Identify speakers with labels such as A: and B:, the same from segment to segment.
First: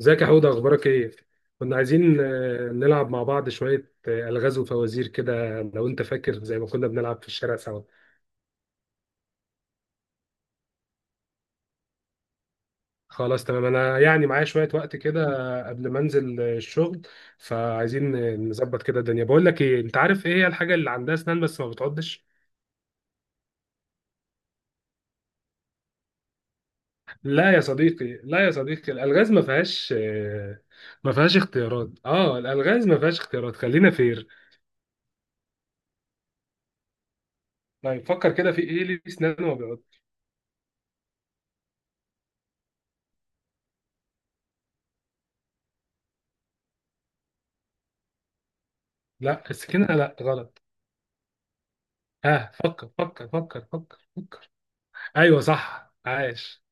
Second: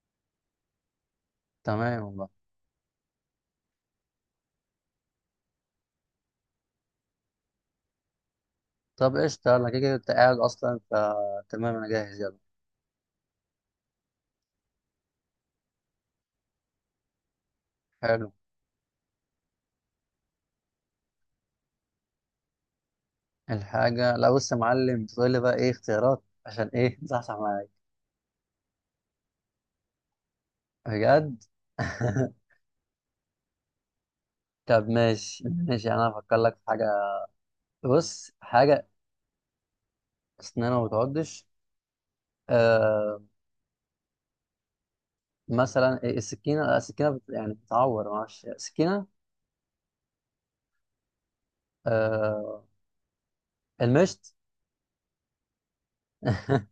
A: ازيك يا حوده، اخبارك ايه؟ كنا
B: تمام
A: عايزين
B: والله.
A: نلعب مع بعض شويه الغاز وفوازير كده، لو انت فاكر زي ما كنا بنلعب في الشارع سوا.
B: طب قشطة، انا كده كده انت قاعد اصلا، فتمام انا جاهز، يلا.
A: خلاص تمام، انا يعني معايا شويه وقت كده قبل ما انزل الشغل. فعايزين
B: حلو.
A: نظبط كده الدنيا. بقول لك ايه، انت عارف ايه هي الحاجه اللي عندها اسنان بس ما بتعضش؟
B: لا، بص يا معلم، تقول لي بقى ايه اختيارات عشان ايه تصحصح
A: لا يا
B: معايا.
A: صديقي لا يا صديقي الالغاز ما فيهاش ما فيهاش
B: بجد؟
A: اختيارات. اه الالغاز ما فيهاش اختيارات، خلينا فير.
B: طب ماشي ماشي، انا هفكر لك في حاجة.
A: طيب
B: بص،
A: فكر كده في ايه اللي
B: حاجة.
A: ليه اسنان وما بيعض.
B: اسنانها ما بتعضش. آه مثلا إيه؟ السكينة؟ لا، السكينة يعني بتعور، معرفش السكينة.
A: لا السكينه لا، غلط. ها،
B: آه
A: فكر فكر فكر فكر
B: المشط.
A: فكر. ايوه صح، عاش.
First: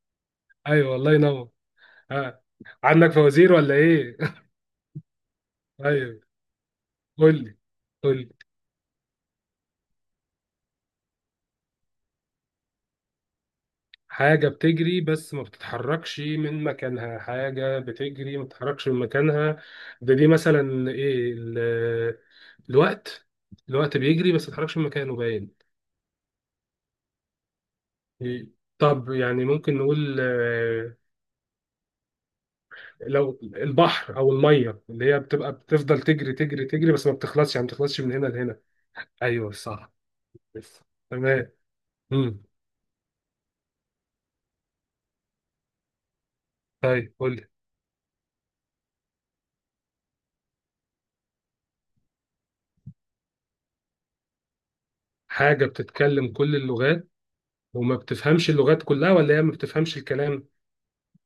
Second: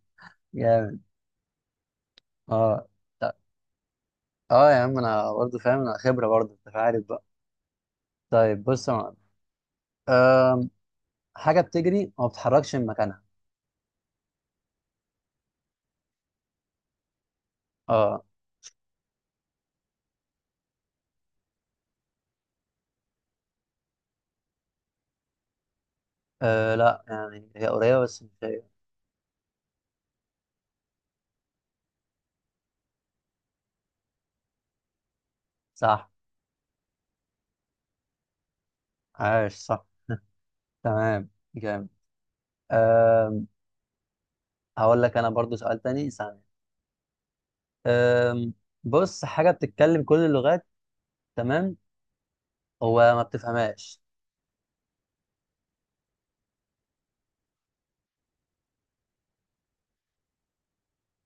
A: ايوه
B: جامد.
A: الله ينور. ها،
B: اه.
A: عندك
B: ط-
A: فوازير ولا ايه؟
B: اه، يا عم انا برضه فاهم، انا
A: ايوه،
B: خبرة برضه، انت عارف بقى.
A: قول لي قول لي.
B: طيب، بص يا معلم. آه، حاجة بتجري وما بتتحركش من مكانها.
A: حاجة بتجري بس ما بتتحركش من مكانها. حاجة
B: اه.
A: بتجري ما بتتحركش من مكانها. ده دي مثلا ايه الوقت. الوقت بيجري بس ما بيتحركش من مكانه، باين.
B: لا، يعني هي قريبة بس مش
A: إيه؟
B: هي.
A: طب يعني ممكن نقول لو البحر او الميه اللي هي بتبقى بتفضل
B: صح،
A: تجري تجري تجري بس ما بتخلصش، يعني ما بتخلصش من هنا لهنا. ايوه
B: عاش، صح.
A: صح. بس.
B: تمام.
A: تمام.
B: جامد.
A: امم.
B: آم، هقول لك انا برضو سؤال تاني، ثانية.
A: طيب قول لي.
B: آم، بص، حاجة بتتكلم كل اللغات. تمام. هو ما بتفهمهاش.
A: حاجه بتتكلم كل اللغات وما بتفهمش اللغات كلها، ولا هي ما بتفهمش الكلام؟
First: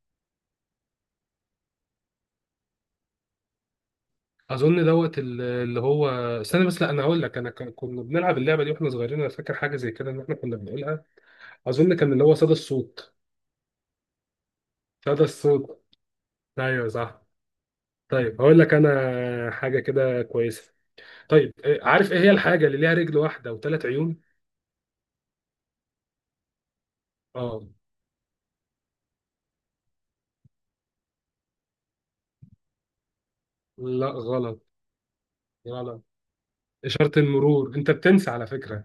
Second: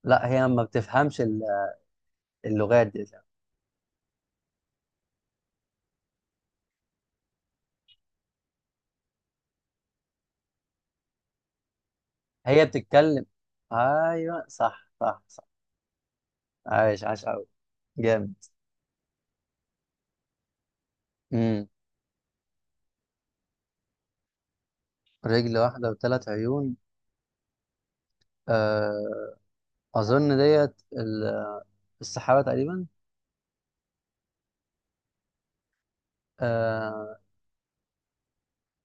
B: لا، هي ما بتفهمش اللغات دي.
A: اظن دوت اللي هو، استنى بس. لا انا هقول لك، انا كنا بنلعب اللعبه دي واحنا صغيرين، انا فاكر حاجه زي كده ان احنا كنا بنقولها. اظن كان اللي هو صدى
B: هي
A: الصوت.
B: بتتكلم. ايوه، صح صح
A: صدى
B: صح.
A: الصوت، ايوه
B: عاش،
A: صح.
B: عاش قوي. جامد.
A: طيب هقول لك انا حاجه كده كويسه. طيب
B: امم
A: عارف ايه هي الحاجه اللي ليها رجل واحده وثلاث عيون؟
B: رجل واحدة وثلاث عيون.
A: اه،
B: آه، اظن ديت السحابة تقريبا.
A: لا غلط، غلط. اشاره
B: آه
A: المرور، انت بتنسى على فكره.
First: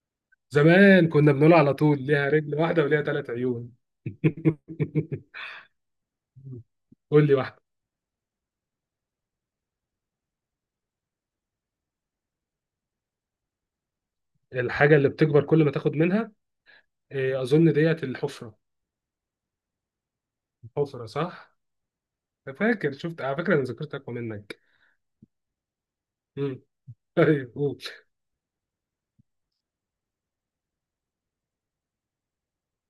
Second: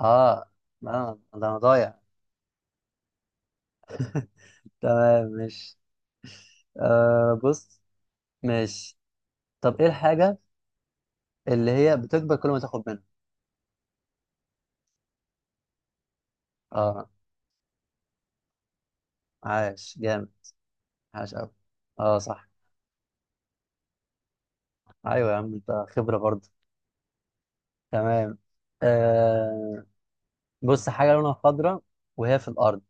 B: آه
A: زمان كنا
B: ده
A: بنقول
B: أنا
A: على
B: ضايع.
A: طول ليها رجل واحدة وليها ثلاث عيون.
B: تمام، مش
A: قول لي
B: آه
A: واحدة.
B: بص مش طب، إيه الحاجة اللي هي بتكبر كل ما تاخد منها؟
A: الحاجة اللي بتكبر كل ما تاخد منها.
B: آه
A: إيه، أظن ديت الحفرة.
B: عاش، جامد،
A: الحفرة
B: عاش أوي.
A: صح؟
B: آه، صح.
A: أنا فاكر شفت على فكرة، أنا ذاكرتي أقوى منك.
B: أيوة يا عم أنت خبرة برضه.
A: مم. طيب قول.
B: تمام. آه بص، حاجة لونها خضرا وهي في الأرض،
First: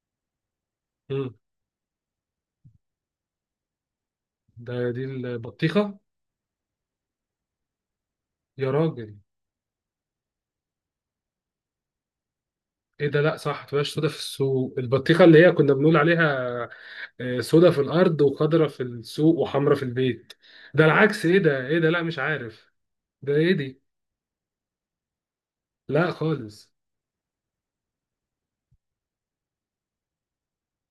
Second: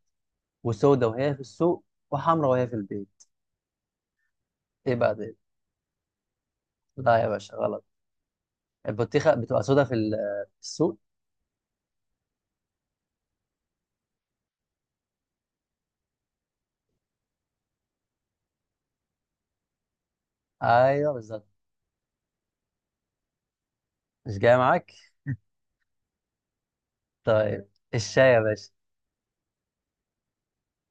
B: وسودة وهي
A: مم.
B: في السوق، وحمرا وهي في البيت.
A: ده
B: إيه
A: دي
B: بقى ده؟
A: البطيخة.
B: لا يا باشا، غلط.
A: يا راجل،
B: البطيخة بتبقى سودة في السوق.
A: إيه ده، لأ صح تبقاش سودا في السوق. البطيخة اللي هي كنا بنقول عليها سودا في الأرض وخضرة في السوق وحمرة في البيت. ده
B: أيوة
A: العكس، إيه
B: بالظبط.
A: ده إيه ده، لأ مش عارف. ده إيه دي؟
B: مش جاية معاك؟
A: لأ خالص.
B: طيب، الشاي يا باشا.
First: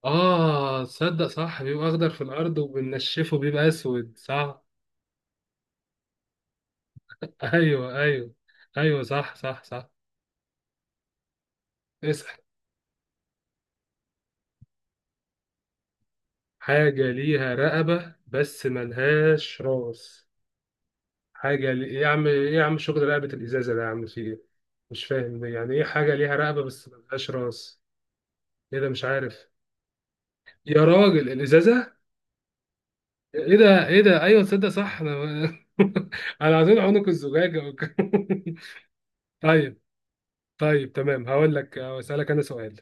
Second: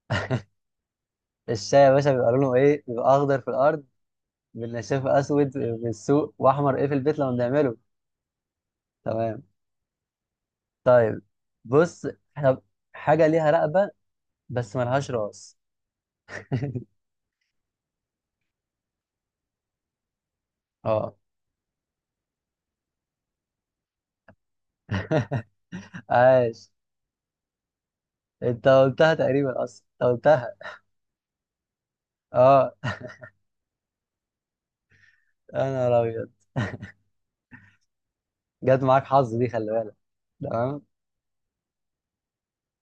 A: اه تصدق صح،
B: الشاي
A: بيبقى
B: يا
A: اخضر
B: باشا
A: في
B: بيبقى لونه
A: الارض
B: ايه؟ بيبقى
A: وبننشفه
B: اخضر في
A: بيبقى
B: الارض،
A: اسود، صح.
B: بالنشافه اسود في السوق، واحمر ايه في البيت لما بنعمله.
A: ايوه ايوه. ايوه صح
B: تمام.
A: صح صح.
B: طيب، بص.
A: اسأل.
B: طب، حاجه ليها رقبه بس ملهاش راس.
A: حاجة ليها رقبة بس ملهاش راس.
B: اه.
A: إيه يا عم، ايه يا عم، شغل رقبة الازازة ده يا عم، في ايه؟ مش فاهم يعني ايه حاجة ليها رقبة
B: عاش.
A: بس ملهاش راس.
B: انت
A: ايه ده مش
B: قلتها
A: عارف.
B: تقريبا، اصلا انت قلتها.
A: يا راجل الازازة.
B: اه،
A: ايه ده ايه ده، ايوه تصدق صح، انا
B: انا ابيض.
A: انا عايزين عنق الزجاجة.
B: جت معاك حظ دي، خلي
A: طيب.
B: بالك. تمام.
A: طيب تمام، هقول لك اسالك انا سؤال.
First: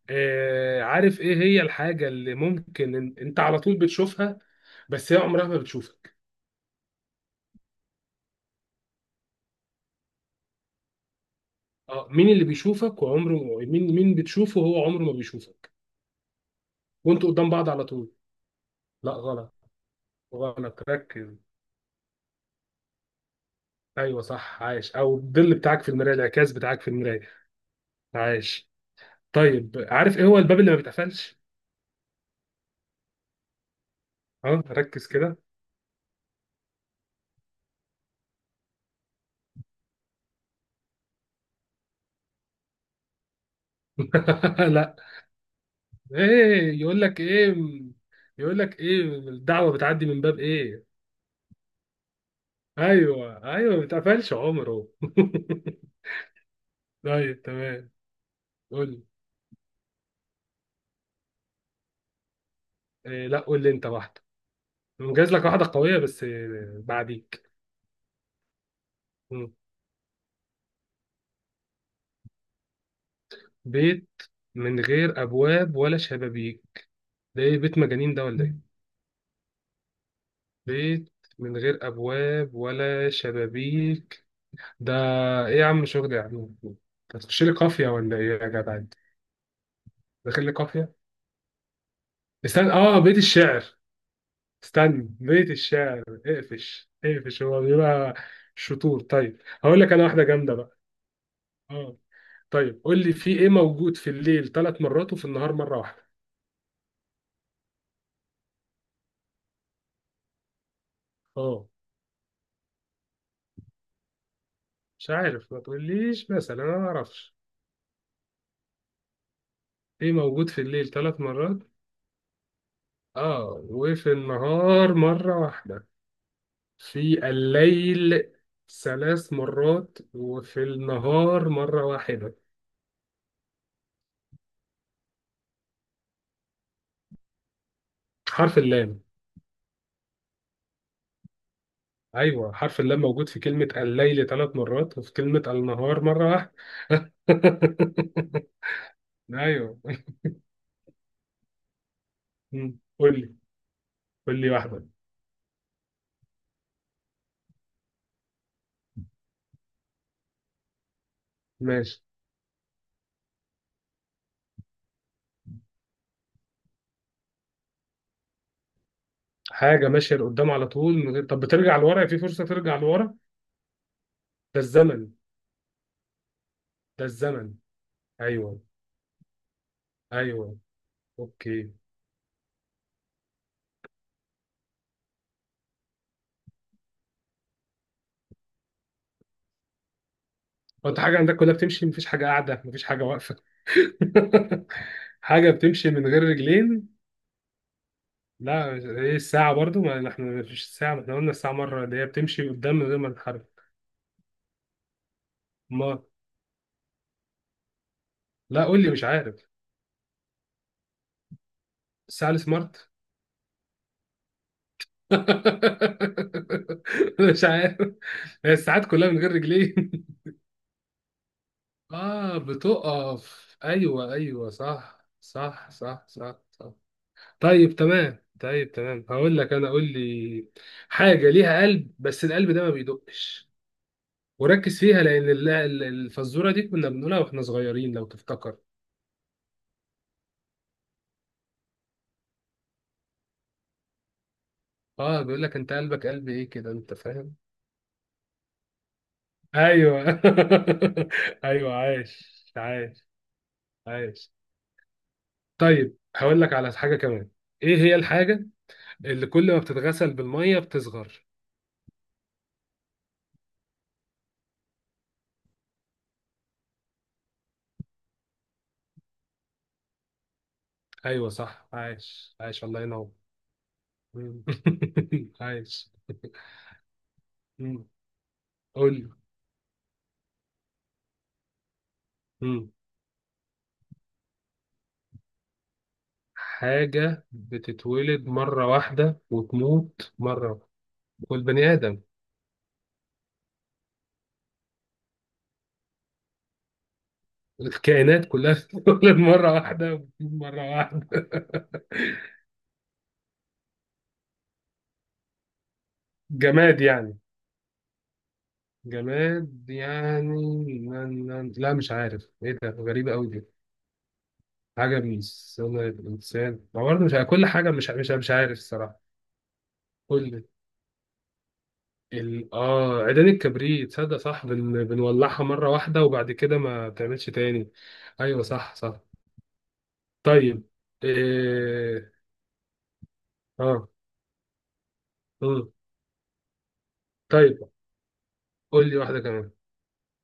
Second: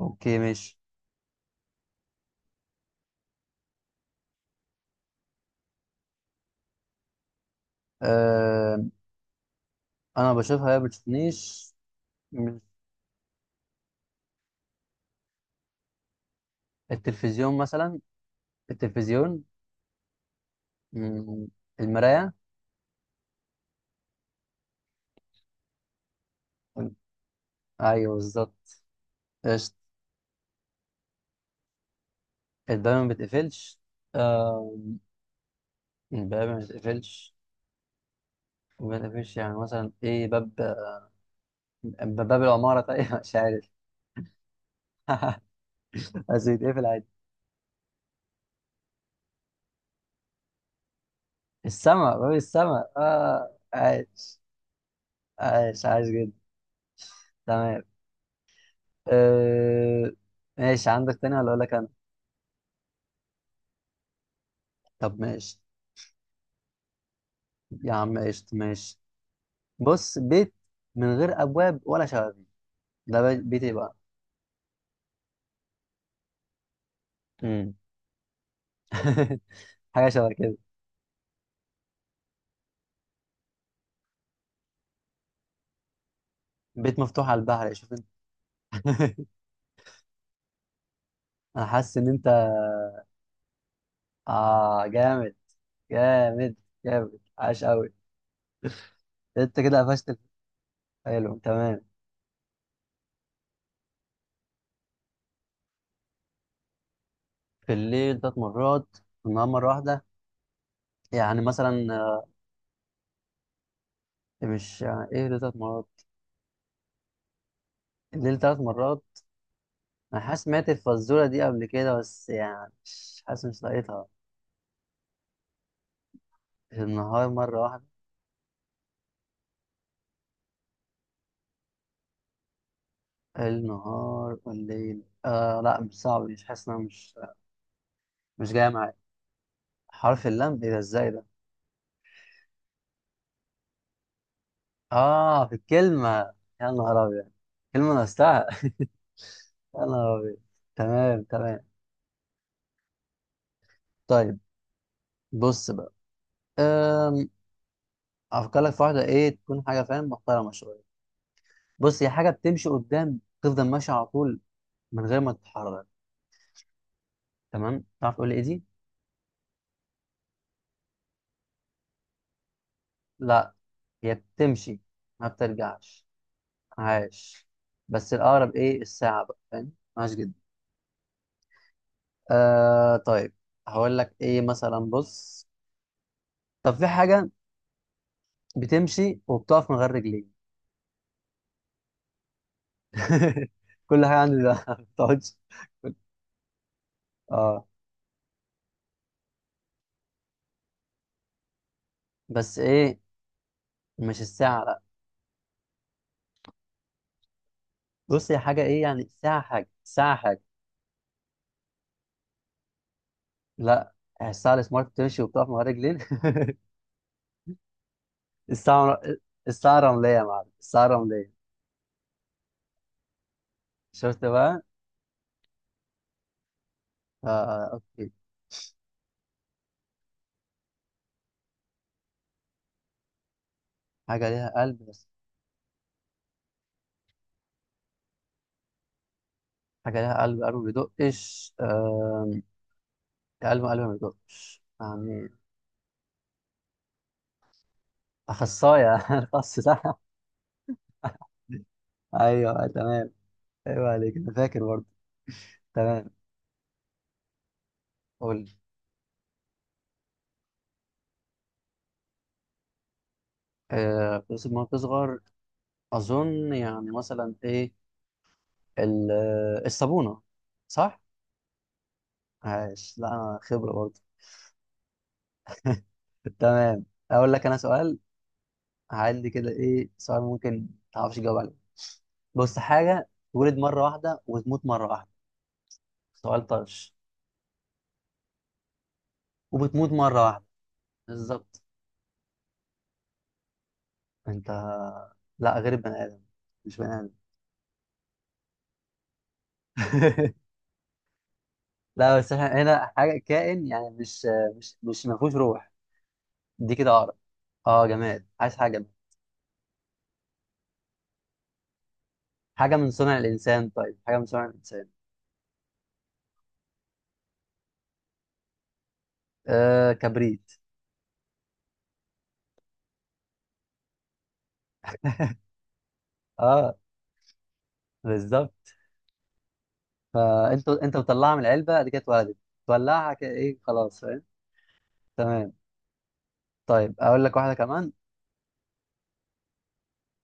B: اوكي ماشي.
A: عارف ايه هي الحاجة اللي ممكن انت على طول بتشوفها بس هي عمرها ما بتشوفك؟
B: آه انا بشوفها، هي ما بتشوفنيش.
A: اه، مين اللي
B: م-
A: بيشوفك وعمره. مين، مين بتشوفه وهو عمره ما بيشوفك، وانتوا قدام
B: التلفزيون
A: بعض على
B: مثلا.
A: طول؟ لا
B: التلفزيون.
A: غلط، غلط ركز.
B: م- المرايه.
A: ايوه صح، عايش. او الظل بتاعك في المراية، الانعكاس بتاعك في المراية.
B: ايوه بالظبط.
A: عايش.
B: قشطة.
A: طيب عارف ايه هو الباب اللي ما بيتقفلش؟
B: الباب ما بيتقفلش.
A: اه
B: آه.
A: ركز كده.
B: الباب ما بيتقفلش، يعني مثلا ايه باب؟ باب العمارة؟ طيب مش عارف.
A: لا.
B: بس
A: ايه
B: بيتقفل
A: يقول
B: عادي.
A: لك ايه، يقول لك ايه الدعوة بتعدي من باب ايه.
B: السما، باب السما،
A: ايوه
B: اه
A: ايوه، ما بيتقفلش
B: عايش.
A: عمره.
B: عايش، عايش جدا.
A: طيب
B: تمام.
A: تمام. قول لي.
B: آه ماشي، عندك تاني ولا اقول لك انا؟
A: إيه لا، قول لي انت واحده.
B: طب
A: مجهز لك
B: ماشي.
A: واحده قويه بس بعديك.
B: يا عم قشطة، ماشي.
A: مم.
B: بص، بيت من غير ابواب ولا شبابيك، ده بيت ايه بقى؟
A: بيت من غير ابواب ولا شبابيك. ده ايه،
B: مم.
A: بيت مجانين ده ولا ايه؟
B: حاجة شبه كده.
A: بيت من غير ابواب ولا شبابيك، ده ايه يا عم، شغل يا عم أنت،
B: بيت مفتوح على
A: هتخش لي
B: البحر،
A: قافيه
B: شوف انت.
A: ولا ايه يا جدع انت، داخل لي قافيه.
B: انا حاسس ان انت.
A: استنى اه، بيت الشعر.
B: اه
A: استنى
B: جامد،
A: بيت الشعر،
B: جامد،
A: اقفش
B: جامد.
A: اقفش، هو
B: عاش قوي.
A: بيبقى شطور. طيب
B: انت كده
A: هقول لك انا
B: قفشت.
A: واحده جامده بقى.
B: حلو، تمام.
A: اه. طيب قول لي، في ايه موجود في الليل ثلاث مرات وفي النهار مره واحده؟
B: في الليل ثلاث مرات، في النهار مره واحده. يعني
A: اه
B: مثلا مش،
A: مش
B: يعني ايه الليل
A: عارف،
B: ثلاث
A: ما
B: مرات؟
A: تقوليش مثلا انا ما اعرفش.
B: الليل ثلاث مرات؟
A: ايه
B: انا حاسس
A: موجود في
B: سمعت
A: الليل ثلاث
B: الفزوره دي
A: مرات.
B: قبل كده، بس يعني مش حاسس، مش
A: اه
B: لاقيتها.
A: وفي النهار مره واحده.
B: النهار
A: في
B: مره واحده.
A: الليل ثلاث مرات وفي النهار مره واحده.
B: النهار والليل، لا، مش صعب، مش حاسس ان انا مش
A: حرف
B: جاي معايا.
A: اللام.
B: حرف اللام، ايه ده؟ ازاي ده؟
A: ايوه حرف اللام موجود في كلمه الليل ثلاث مرات وفي كلمه
B: اه، في
A: النهار
B: الكلمه.
A: مره واحده.
B: يا نهار ابيض! كلمه نفسها.
A: ايوه.
B: يا نهار ابيض! تمام، تمام.
A: مم. قول لي.
B: طيب،
A: قول لي واحده.
B: بص بقى. أم... افكر لك في واحده، ايه تكون حاجه، فاهم، محترمه شويه.
A: ماشي.
B: بص، هي حاجه بتمشي قدام، تفضل ماشيه على طول من غير ما تتحرك. تمام، تعرف تقول لي ايه دي؟
A: حاجه ماشيه لقدام على طول من غير، طب بترجع لورا؟ في فرصه ترجع لورا؟
B: لا، هي
A: ده
B: بتمشي،
A: الزمن.
B: ما بترجعش.
A: ده
B: عاش.
A: الزمن.
B: بس الاقرب
A: ايوه
B: ايه؟ الساعه بقى، فاهم؟ عاش جدا.
A: ايوه. اوكي.
B: طيب، هقول لك ايه مثلا، بص. طب في حاجه بتمشي وبتقف من غير رجلين.
A: هو انت حاجه عندك كلها بتمشي، مفيش حاجه قاعده مفيش حاجه واقفه؟
B: كل حاجه عندي ده ما بتقعدش.
A: حاجه بتمشي من غير رجلين.
B: اه،
A: لا ايه الساعه برضو، ما احنا مفيش الساعه، ما احنا قلنا الساعه مره اللي هي بتمشي
B: بس
A: قدام من غير
B: ايه،
A: ما تتحرك.
B: مش الساعه، لا.
A: ما،
B: بص، هي حاجه
A: لا
B: ايه؟
A: قول لي مش
B: يعني ساعه
A: عارف.
B: حاجه، ساعه حاجه.
A: الساعه السمارت.
B: لا، الساعه السمارت تمشي وبتقف من غير رجلين.
A: مش عارف. هي الساعات
B: الساعه
A: كلها من غير
B: الساعه
A: رجلين.
B: رمليه يا معلم، الساعه رمليه.
A: اه بتقف، ايوه
B: شفت
A: ايوه
B: بقى؟
A: صح صح صح صح صح. طيب
B: اوكي.
A: تمام، طيب تمام، هقول لك انا. قول لي. حاجه ليها قلب بس القلب ده ما بيدقش.
B: حاجه ليها
A: وركز
B: قلب
A: فيها
B: بس.
A: لان الفزوره دي كنا بنقولها واحنا صغيرين لو تفتكر.
B: حاجه ليها قلب ما بيدقش. قلب ما بيدقش
A: اه
B: يعني.
A: بيقول لك انت قلبك قلب ايه كده، انت فاهم.
B: اخصائي اخص، صح.
A: ايوه ايوه عايش
B: ايوه، أيوه،
A: عايش.
B: تمام. ايوه عليك،
A: عايش.
B: انا فاكر برضه.
A: طيب
B: تمام،
A: هقول لك على حاجة كمان. ايه هي
B: قول
A: الحاجة
B: لي.
A: اللي كل ما بتتغسل بالمية بتصغر.
B: آه، بس ما بتصغر، اظن يعني مثلا ايه، الصابونه. صح،
A: ايوه صح، عايش عايش، الله
B: عايش. لا،
A: ينور.
B: انا خبرة برضه.
A: مم. عايش.
B: تمام، اقول لك انا
A: مم.
B: سؤال.
A: قول لي.
B: عندي كده ايه سؤال، ممكن تعرفش تجاوب عليه. بص،
A: مم.
B: حاجة تولد مرة واحدة وتموت مرة واحدة. سؤال طرش.
A: حاجة بتتولد مرة واحدة
B: وبتموت
A: وتموت
B: مرة واحدة،
A: مرة واحدة.
B: بالظبط.
A: والبني آدم.
B: انت. لا، غير البني ادم، مش بني ادم.
A: الكائنات كلها بتتولد مرة واحدة وتموت مرة واحدة.
B: لا، بس احنا هنا، حاجة كائن يعني مش مش مش ما فيهوش روح. دي
A: جماد
B: كده عقرب.
A: يعني.
B: اه جماد، عايز حاجة جماد.
A: جماد يعني، لا لا، لا، مش عارف ايه ده،
B: حاجة من
A: غريبة
B: صنع
A: قوي.
B: الإنسان، طيب حاجة من صنع الإنسان.
A: حاجة من صنع الإنسان، ما برضه مش كل حاجة مش مش عارف الصراحة.
B: آه،
A: كل
B: كبريت.
A: آه عيدان الكبريت، تصدق صح، بنولعها مرة واحدة وبعد كده
B: اه،
A: ما بتعملش تاني. أيوة
B: بالظبط.
A: صح صح. طيب
B: فانت بتطلعها من العلبه، قد كده
A: إيه...
B: اتولدت. تولعها كده، ايه
A: آه.
B: خلاص، فاهم. تمام.
A: مم.
B: طيب، اقول لك واحده
A: طيب
B: كمان.
A: قول لي واحدة كمان.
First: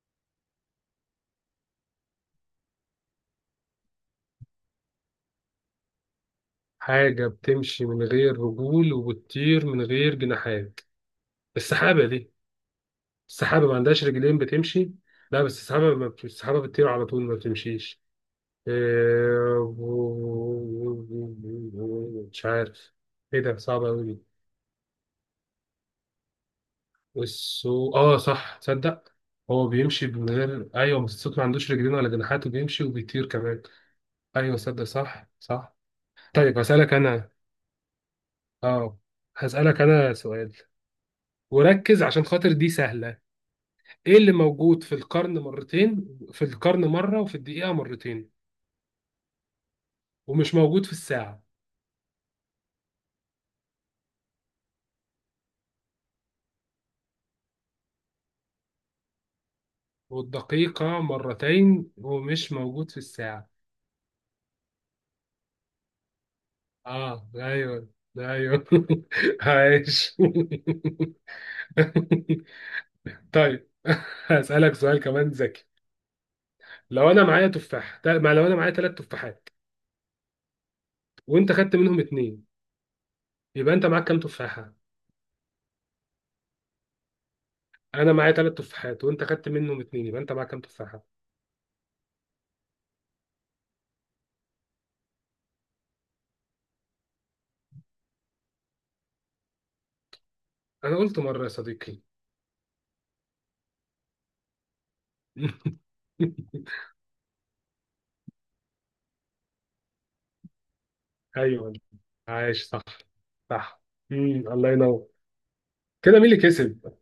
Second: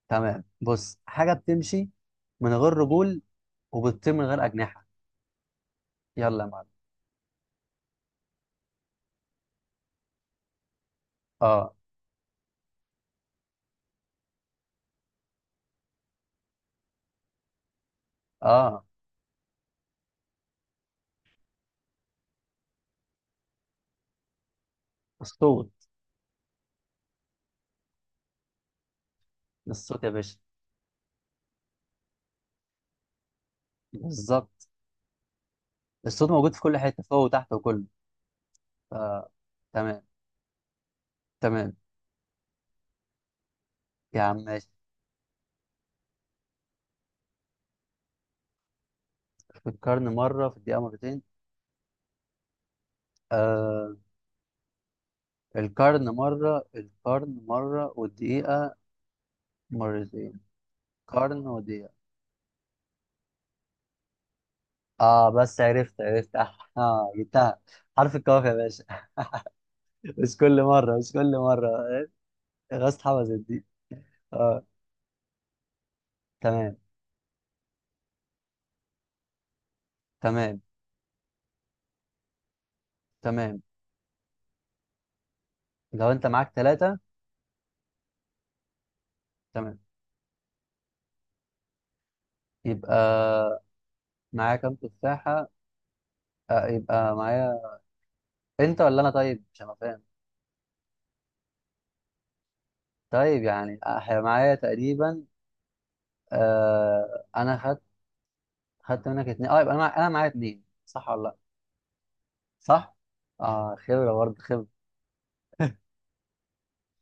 B: تمام، بص، حاجه بتمشي من غير رجول وبتطير من غير اجنحه، يلا يا معلم.
A: حاجة بتمشي من غير رجول وبتطير من غير جناحات.
B: اه،
A: السحابة دي، السحابة ما عندهاش رجلين بتمشي. لا بس السحابة ما بت- السحابة بتطير على طول ما بتمشيش.
B: اه،
A: إيه، مش عارف. ايه ده صعب قوي دي.
B: الصوت.
A: والسو اه صح تصدق، هو
B: الصوت
A: بيمشي
B: يا
A: من
B: باشا،
A: غير، ايوه بس الصوت ما عندوش رجلين ولا جناحات وبيمشي وبيطير كمان. ايوه
B: بالظبط.
A: صدق صح صح.
B: الصوت موجود
A: طيب
B: في كل
A: هسألك
B: حته، فوق
A: انا،
B: وتحت وكله.
A: اه،
B: آه.
A: هسألك
B: تمام،
A: انا سؤال.
B: تمام،
A: وركز عشان خاطر دي سهلة. ايه
B: يا
A: اللي
B: عم ماشي.
A: موجود في القرن مرتين، في القرن مرة وفي الدقيقة مرتين
B: في القرن مره،
A: ومش
B: في الدقيقه
A: موجود في
B: مرتين.
A: الساعة؟
B: آه. القرن مره، القرن مره، والدقيقه مرتين.
A: والدقيقة
B: قرن
A: مرتين
B: ودقيقه.
A: ومش موجود في الساعة.
B: اه، بس عرفت، اه،
A: اه
B: جبتها.
A: ايوه
B: حرف الكاف يا
A: ايوه.
B: باشا.
A: عايش.
B: مش كل مره، مش كل مره. غصب حفظت دي.
A: طيب.
B: اه،
A: هسألك سؤال كمان ذكي.
B: تمام،
A: لو انا معايا ما لو انا معايا ثلاث تفاحات
B: تمام،
A: وانت خدت منهم اتنين،
B: تمام.
A: يبقى انت معاك كام تفاحة؟
B: لو انت معاك ثلاثه.
A: انا معايا ثلاث تفاحات وانت خدت
B: تمام،
A: منهم اتنين، يبقى انت معاك كام تفاحة؟
B: يبقى معايا كام تفاحه؟ يبقى معايا، انت ولا انا؟ طيب، مش انا فاهم.
A: انا قلت مرة يا صديقي.
B: طيب يعني معايا تقريبا. انا خدت، خدت منك اتنين، اه، يبقى انا معايا اتنين، صح ولا لا؟
A: ايوه عايش صح
B: صح، اه،
A: صح.
B: خبره برضه،
A: مم.
B: خبره.
A: الله ينور. كده مين اللي كسب؟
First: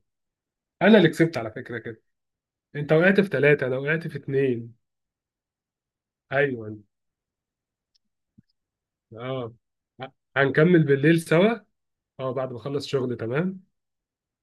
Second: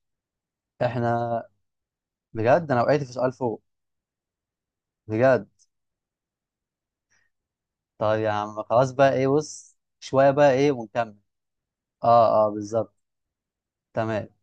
A: انا اللي كسبت
B: احنا.
A: على فكرة كده.
B: بجد، انا
A: انت
B: وقعت في
A: وقعت في
B: سؤال فوق.
A: ثلاثة انا وقعت في اتنين.
B: بجد.
A: ايوه.
B: طيب يا عم، خلاص بقى ايه،
A: اه،
B: بص شوية بقى ايه
A: هنكمل
B: ونكمل.
A: بالليل سوا. اه
B: اه، اه،
A: بعد ما اخلص
B: بالظبط،
A: شغل، تمام.
B: تمام.